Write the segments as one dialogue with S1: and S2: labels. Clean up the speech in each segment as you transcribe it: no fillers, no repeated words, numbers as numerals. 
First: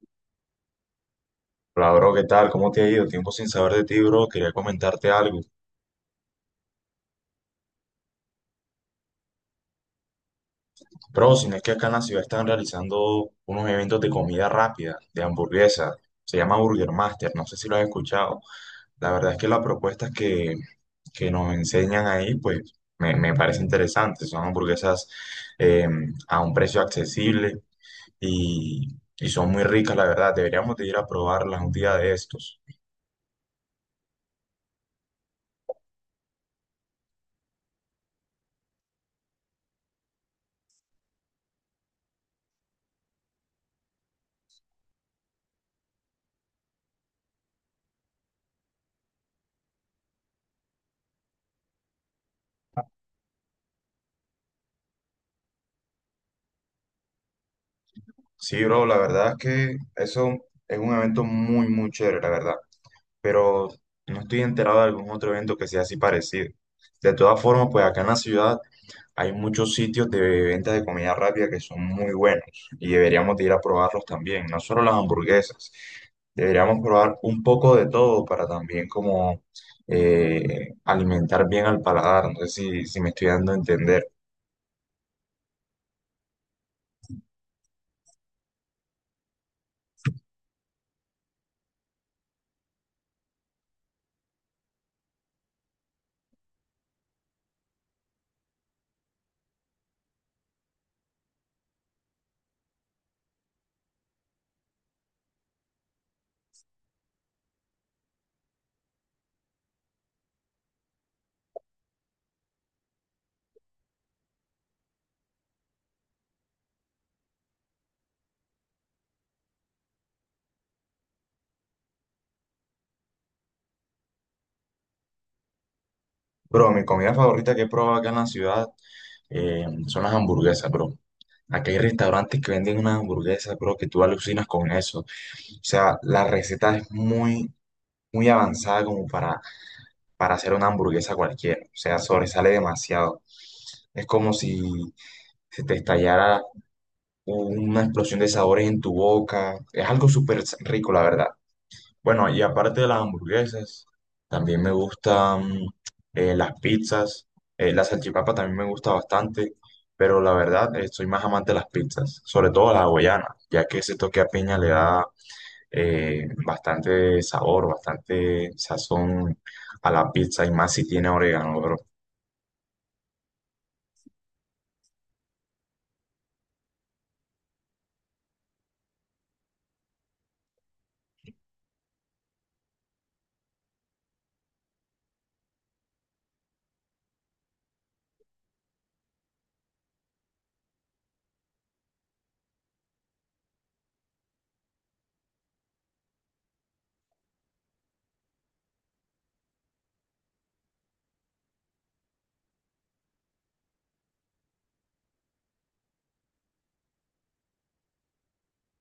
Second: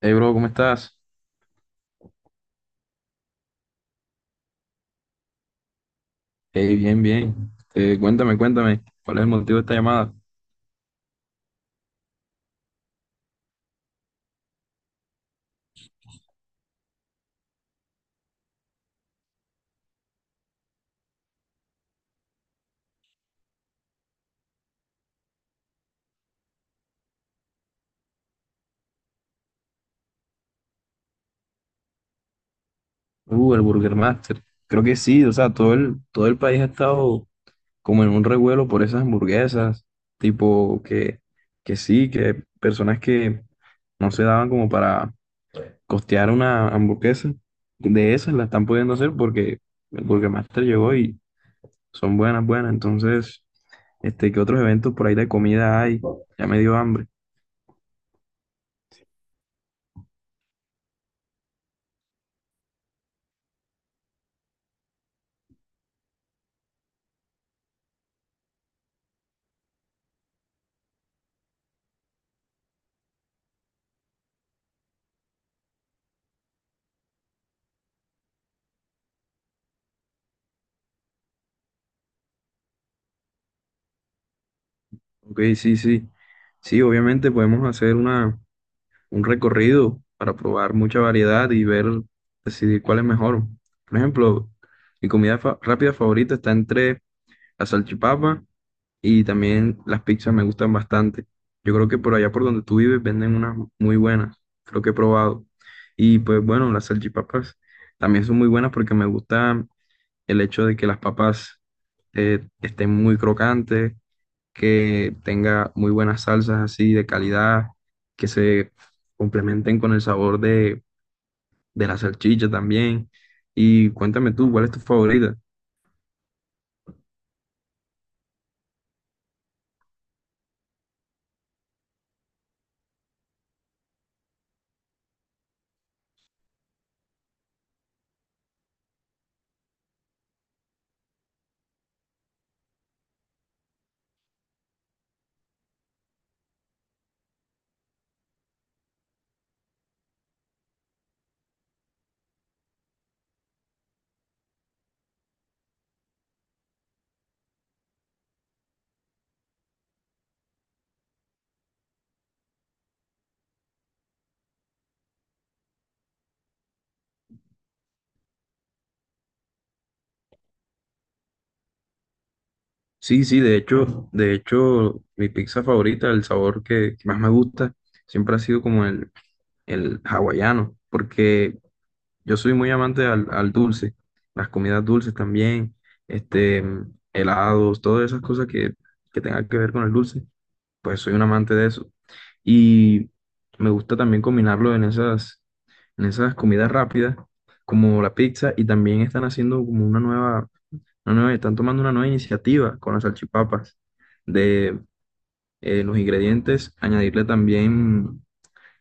S1: Hey, bro, ¿cómo estás?
S2: Hola, bro, ¿qué tal? ¿Cómo te ha ido? Tiempo sin saber de ti, bro. Quería comentarte algo.
S1: Hey, bien, bien. Cuéntame, ¿cuál es el motivo de esta llamada?
S2: Bro, si no es que acá en la ciudad están realizando unos eventos de comida rápida, de hamburguesa. Se llama Burger Master, no sé si lo has escuchado. La verdad es que las propuestas que nos enseñan ahí, pues me parece interesante. Son hamburguesas eh, a un precio accesible y, y son muy ricas, la verdad. Deberíamos de ir a probarlas un día de estos.
S1: El Burger Master. Creo que sí, o sea, todo el país ha estado como en un revuelo por esas hamburguesas, tipo que sí, que personas que no se daban como para costear una hamburguesa, de esas la están pudiendo hacer porque el Burger Master llegó y son buenas, buenas. Entonces, este, ¿qué otros eventos por ahí de comida hay? Ya me dio hambre.
S2: Sí, bro, la verdad es que eso es un evento muy, muy chévere, la verdad, pero no estoy enterado de algún otro evento que sea así parecido. De todas formas, pues acá en la ciudad hay muchos sitios de ventas de comida rápida que son muy buenos y deberíamos de ir a probarlos también, no solo las hamburguesas. Deberíamos probar un poco de todo para también como alimentar bien al paladar. No sé si me estoy dando a entender.
S1: Ok, sí, sí. Sí, obviamente podemos hacer un recorrido para probar mucha variedad y ver, decidir cuál es mejor. Por ejemplo, mi comida rápida favorita está entre la salchipapa y también las pizzas me gustan bastante. Yo creo que por allá por donde tú vives venden unas muy buenas, creo que he probado. Y pues bueno, las salchipapas también son muy buenas porque me gusta el hecho de que las papas estén muy crocantes, que tenga muy buenas salsas así de calidad, que se complementen con el sabor de la salchicha también. Y cuéntame tú, ¿cuál es tu favorita?
S2: Bro, mi comida favorita que he probado acá en la ciudad son las hamburguesas, bro. Aquí hay restaurantes que venden unas hamburguesas, bro, que tú alucinas con eso. O sea, la receta es muy, muy avanzada como para hacer una hamburguesa cualquiera. O sea, sobresale demasiado. Es como si se te estallara una explosión de sabores en tu boca. Es algo súper rico, la verdad. Bueno, y aparte de las hamburguesas, también me gustan las pizzas. La salchipapa también me gusta bastante. Pero la verdad, soy más amante de las pizzas, sobre todo la hawaiana, ya que ese toque a piña le da bastante sabor, bastante sazón a la pizza y más si tiene orégano, bro.
S1: Sí, sí, de hecho, mi pizza favorita, el sabor que más me gusta, siempre ha sido como el hawaiano, porque yo soy muy amante al dulce, las comidas dulces también, este, mm, helados, todas esas cosas que tengan que ver con el dulce. Pues soy un amante de eso. Y me gusta también combinarlo en en esas comidas rápidas, como la pizza, y también están haciendo como una nueva, están tomando una nueva iniciativa con las salchipapas, de los ingredientes, añadirle también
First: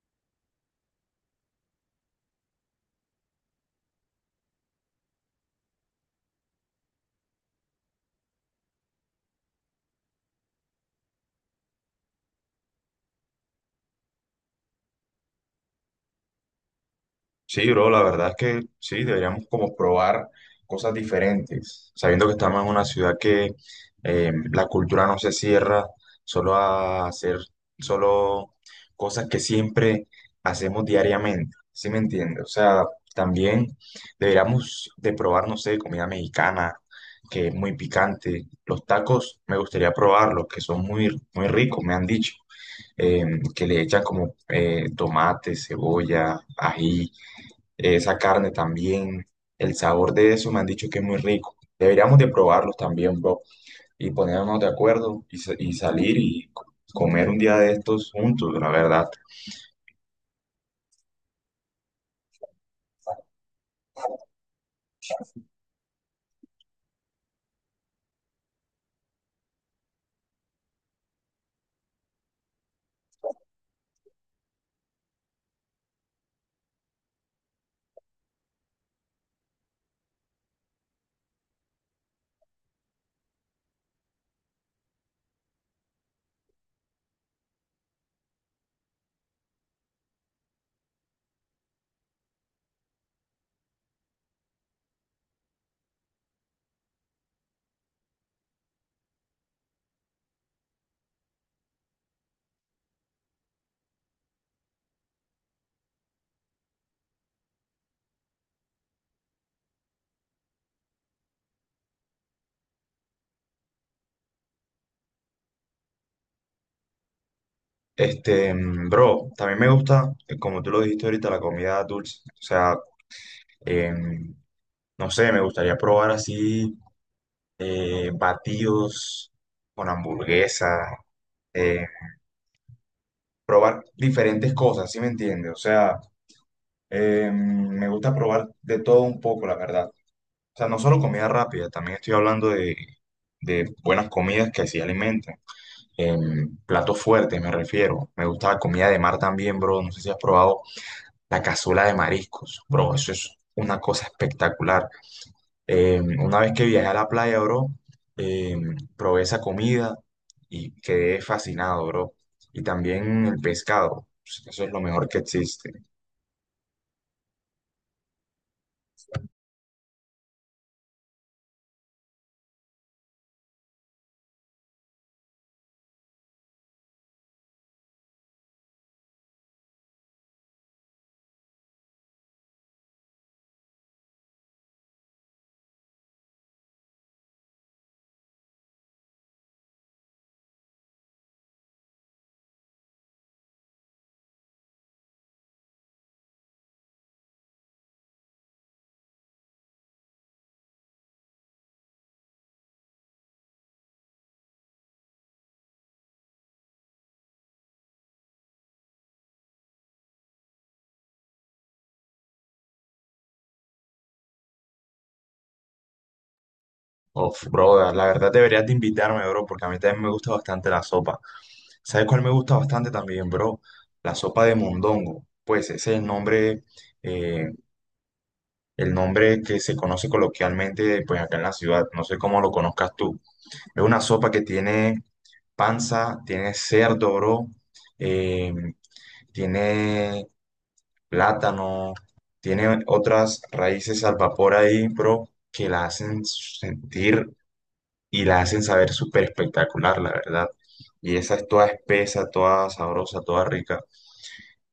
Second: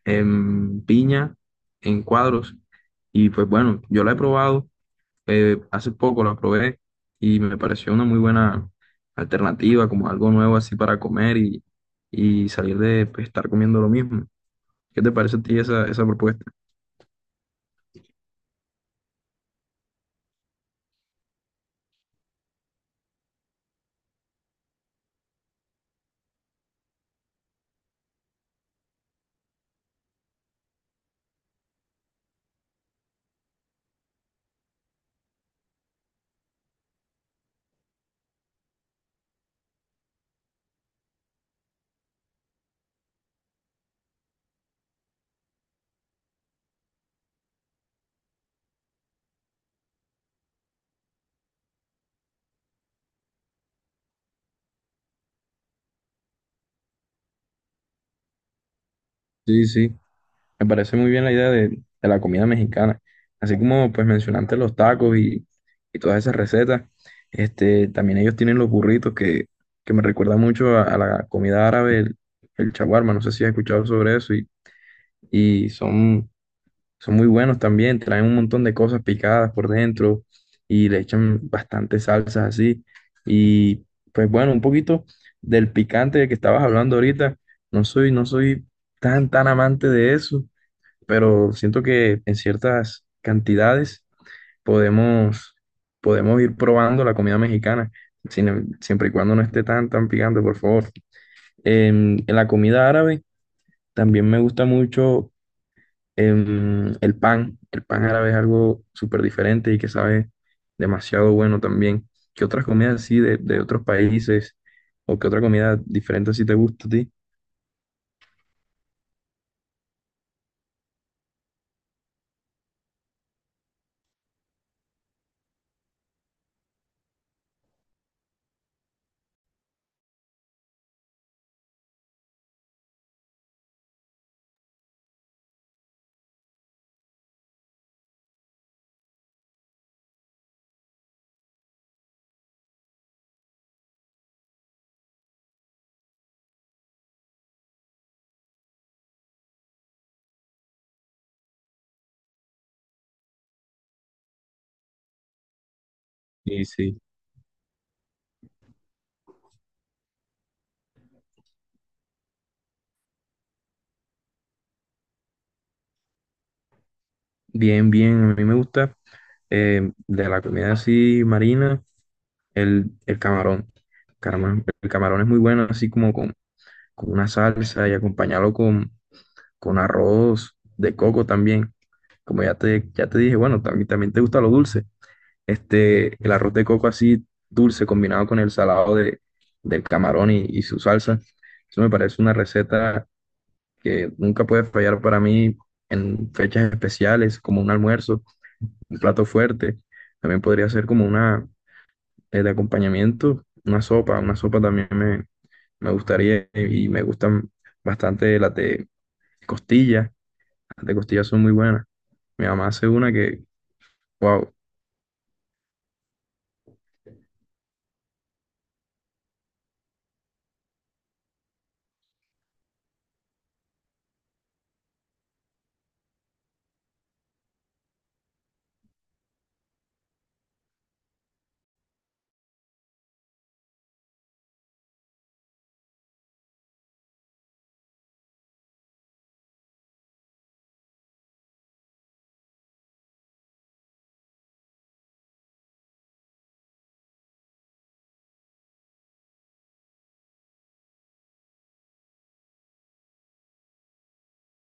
S1: piña en cuadros. Y pues bueno, yo la he probado, hace poco la probé y me pareció una muy buena alternativa, como algo nuevo así para comer y salir de pues, estar comiendo lo mismo. ¿Qué te parece a ti esa propuesta?
S2: Sí, bro, la verdad es que sí, deberíamos como probar cosas diferentes, sabiendo que estamos en una ciudad que la cultura no se cierra solo a hacer solo cosas que siempre hacemos diariamente, ¿sí me entiendes? O sea, también deberíamos de probar, no sé, comida mexicana, que es muy picante. Los tacos me gustaría probarlos, que son muy, muy ricos, me han dicho, eh, que le echan como tomate, cebolla, ají, esa carne también, el sabor de eso me han dicho que es muy rico. Deberíamos de probarlos también, bro, y ponernos de acuerdo y salir y comer un día de estos juntos, la verdad.
S1: Sí, sí, me parece muy bien la idea de la comida mexicana. Así como pues mencionaste los tacos y todas esas recetas, este, también ellos tienen los burritos que me recuerda mucho a la comida árabe, el shawarma, no sé si has escuchado sobre eso, y son son muy buenos también, traen un montón de cosas picadas por dentro y le echan bastantes salsas así. Y pues bueno, un poquito del picante de que estabas hablando ahorita. No soy tan amante de eso, pero siento que en ciertas cantidades podemos, podemos ir probando la comida mexicana, siempre y cuando no esté tan picante, por favor. En la comida árabe también me gusta mucho. Em, el pan árabe es algo súper diferente y que sabe demasiado bueno también. ¿Qué otras comidas así de otros países o qué otra comida diferente así te gusta a ti?
S2: Este, mm, bro, también me gusta, como tú lo dijiste ahorita, la comida dulce. O sea, em, no sé, me gustaría probar así batidos con hamburguesa, eh, probar diferentes cosas, ¿sí me entiendes? O sea, me gusta probar de todo un poco, la verdad. O sea, no solo comida rápida, también estoy hablando de buenas comidas que sí alimentan. Em, platos fuertes me refiero. Me gusta la comida de mar también, bro. No sé si has probado la cazuela de mariscos, bro. Eso es una cosa espectacular. Em, una vez
S1: Y
S2: que viajé a
S1: sí,
S2: la playa, bro, probé esa comida y quedé fascinado, bro. Y también el pescado. Eso es lo mejor que existe.
S1: bien, bien, a mí me gusta, em, de la comida así marina, el camarón. Caramba, el camarón es muy bueno así como con una salsa y acompañarlo con arroz de coco también. Como ya te dije, bueno, también, también te gusta lo dulce. Este, el arroz de coco así dulce combinado con el salado del camarón y su salsa. Eso me parece una receta que nunca puede fallar para mí en fechas especiales, como un almuerzo, un plato fuerte. También podría ser como una, de acompañamiento, una sopa. Una sopa también me gustaría y me gustan bastante las de costilla. Las de costilla son muy buenas. Mi mamá hace una wow.
S2: Of, bro, la verdad deberías de invitarme, bro, porque a mí también me gusta bastante la sopa. ¿Sabes cuál me gusta bastante también, bro? La sopa de mondongo. Pues ese es eh, el nombre que se conoce coloquialmente, pues acá en la ciudad. No sé cómo lo conozcas tú. Es una sopa que tiene panza, tiene cerdo, bro, eh, tiene plátano, tiene otras raíces al vapor ahí, bro, que la hacen sentir y la hacen saber súper espectacular, la verdad. Y esa es toda espesa, toda sabrosa, toda rica.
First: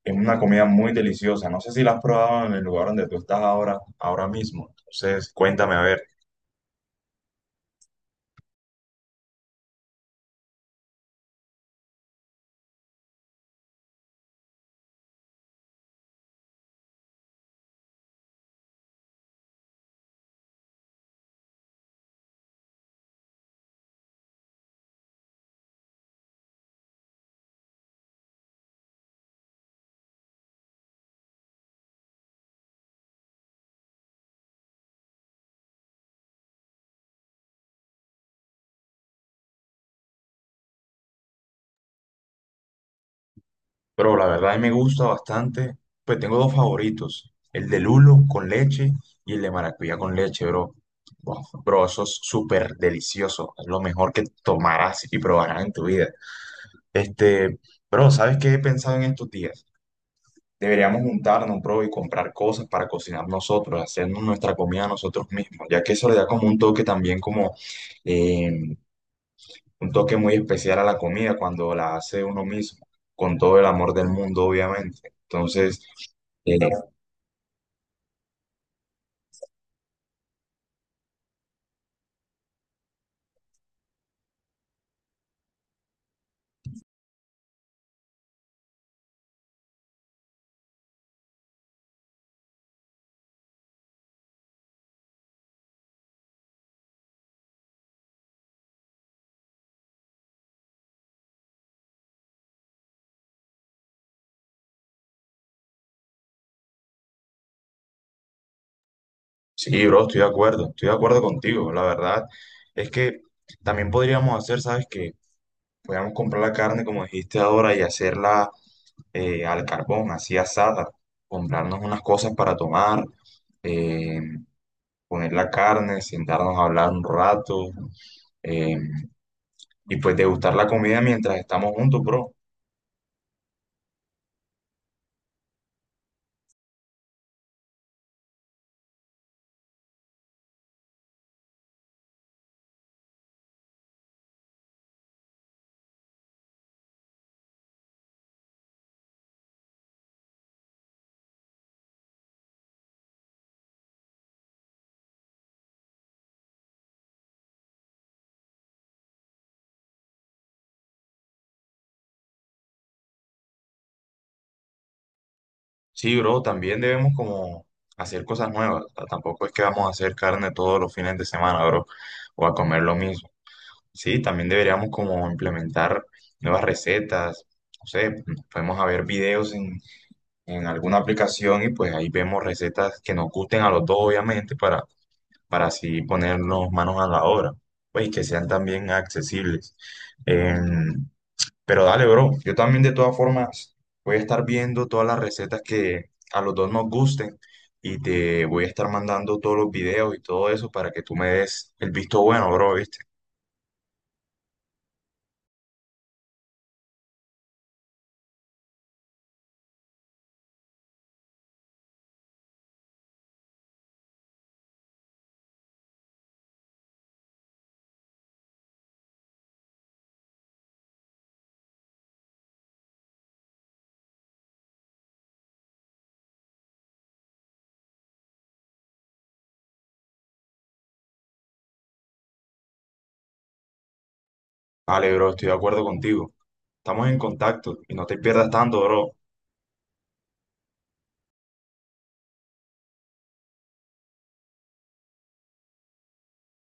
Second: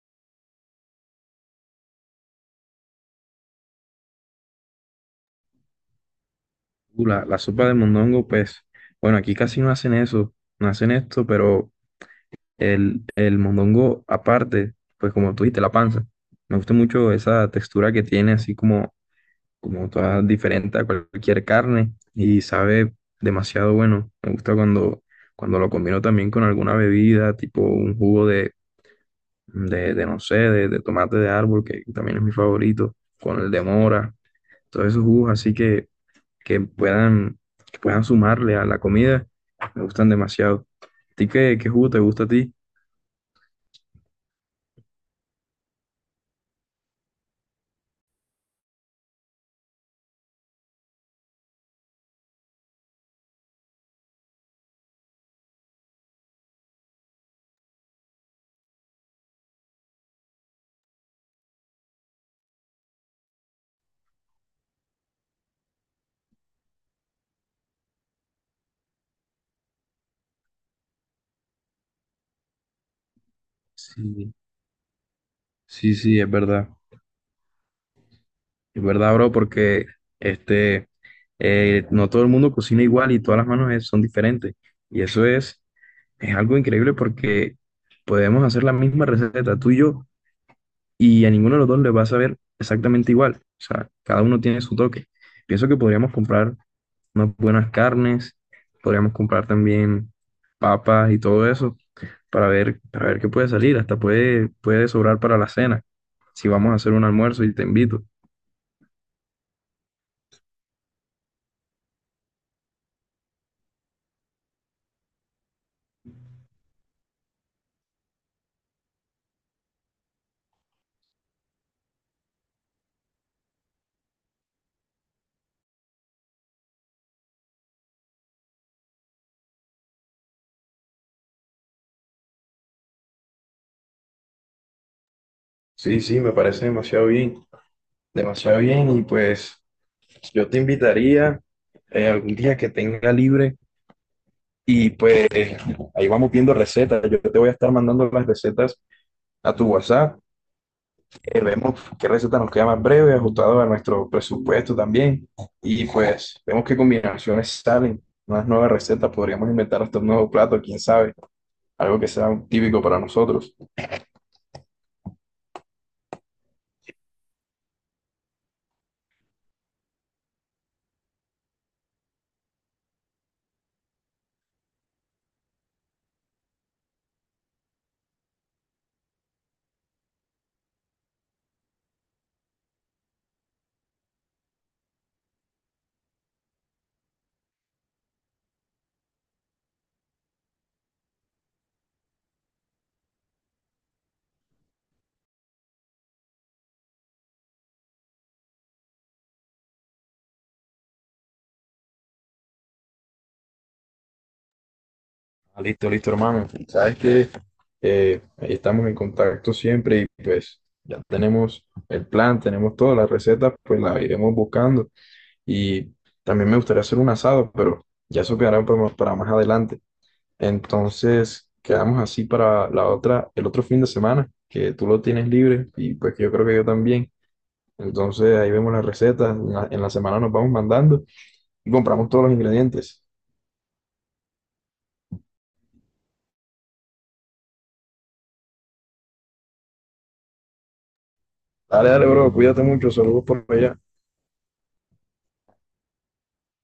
S2: Es una comida muy deliciosa. No sé si la has probado en el lugar donde tú estás ahora, ahora mismo. Entonces, cuéntame a ver.
S1: La sopa de mondongo, pues, bueno, aquí casi no hacen eso, no hacen esto, pero el mondongo aparte, pues como tú dijiste, la panza. Me gusta mucho esa textura que tiene, así como, como toda diferente a cualquier carne y sabe demasiado bueno. Me gusta cuando lo combino también con alguna bebida, tipo un jugo no sé, de tomate de árbol, que también es mi favorito, con el de mora, todos esos jugos así que puedan, que puedan sumarle a la comida, me gustan demasiado. ¿A ti qué jugo te gusta a ti?
S2: Pero la verdad a mí me gusta bastante. Pues tengo dos favoritos. El de lulo con leche y el de maracuyá con leche, bro. Wow, bro, eso es súper delicioso. Es lo mejor que tomarás y probarás en tu vida. Este, bro, ¿sabes qué he pensado en estos días? Deberíamos juntarnos, bro, y comprar cosas para cocinar nosotros, hacernos nuestra comida nosotros mismos, ya que eso le da como un toque también como eh, un toque muy especial a la comida cuando la hace uno mismo, con todo el amor del
S1: Sí,
S2: mundo, obviamente. Entonces,
S1: sí, sí, es
S2: eh,
S1: verdad. Es verdad, bro, porque este, no todo el mundo cocina igual y todas las manos son diferentes. Y eso es algo increíble porque podemos hacer la misma receta, tú y yo, y a ninguno de los dos le va a saber exactamente igual. O sea, cada uno tiene su toque. Pienso que podríamos comprar unas buenas carnes, podríamos comprar también papas y todo eso para ver qué puede salir, hasta puede sobrar para la cena, si vamos a hacer un almuerzo y te invito.
S2: sí, bro, estoy de acuerdo contigo. La verdad es que también podríamos hacer, ¿sabes qué? Podríamos comprar la carne, como dijiste ahora, y hacerla al carbón, así asada, comprarnos unas cosas para tomar. eh, Poner la carne, sentarnos a hablar un rato, eh, y pues degustar la comida mientras estamos juntos, bro.
S1: Sí, sí, me parece demasiado bien y pues yo te invitaría, algún día que tenga libre y pues ahí vamos viendo recetas, yo te voy a estar mandando las recetas a tu WhatsApp. Vemos qué receta nos queda más breve, ajustado a nuestro presupuesto también. Y pues vemos qué combinaciones salen, unas nuevas recetas, podríamos inventar hasta un nuevo plato, quién sabe, algo que sea típico para nosotros.
S2: Sí, bro, también debemos como hacer cosas nuevas. O sea, tampoco es que vamos a hacer carne todos los fines de semana, bro, o a comer lo mismo. Sí, también deberíamos como implementar nuevas recetas. No sé, podemos a ver videos en alguna aplicación y pues ahí vemos recetas que nos gusten a los dos, obviamente, para así ponernos manos a la obra, pues y que sean también accesibles. Em, pero dale, bro, yo también de todas formas voy a estar viendo todas las recetas que a los dos nos gusten y te voy a estar mandando todos los videos y todo eso para que tú me des el visto bueno, bro, ¿viste?
S1: Ah, listo, listo, hermano. Sabes que ahí estamos en contacto siempre y pues ya tenemos el plan, tenemos todas las recetas, pues las iremos buscando. Y también me gustaría hacer un asado, pero ya eso quedará para más adelante. Entonces, quedamos así para la otra, el otro fin de semana, que tú lo tienes libre y pues que yo creo que yo también. Entonces, ahí vemos las recetas, en la semana nos vamos mandando y compramos todos los ingredientes.
S2: Vale, bro, estoy de acuerdo contigo. Estamos en contacto y no te pierdas tanto, bro.
S1: Dale, dale, bro, cuídate mucho, saludos por allá.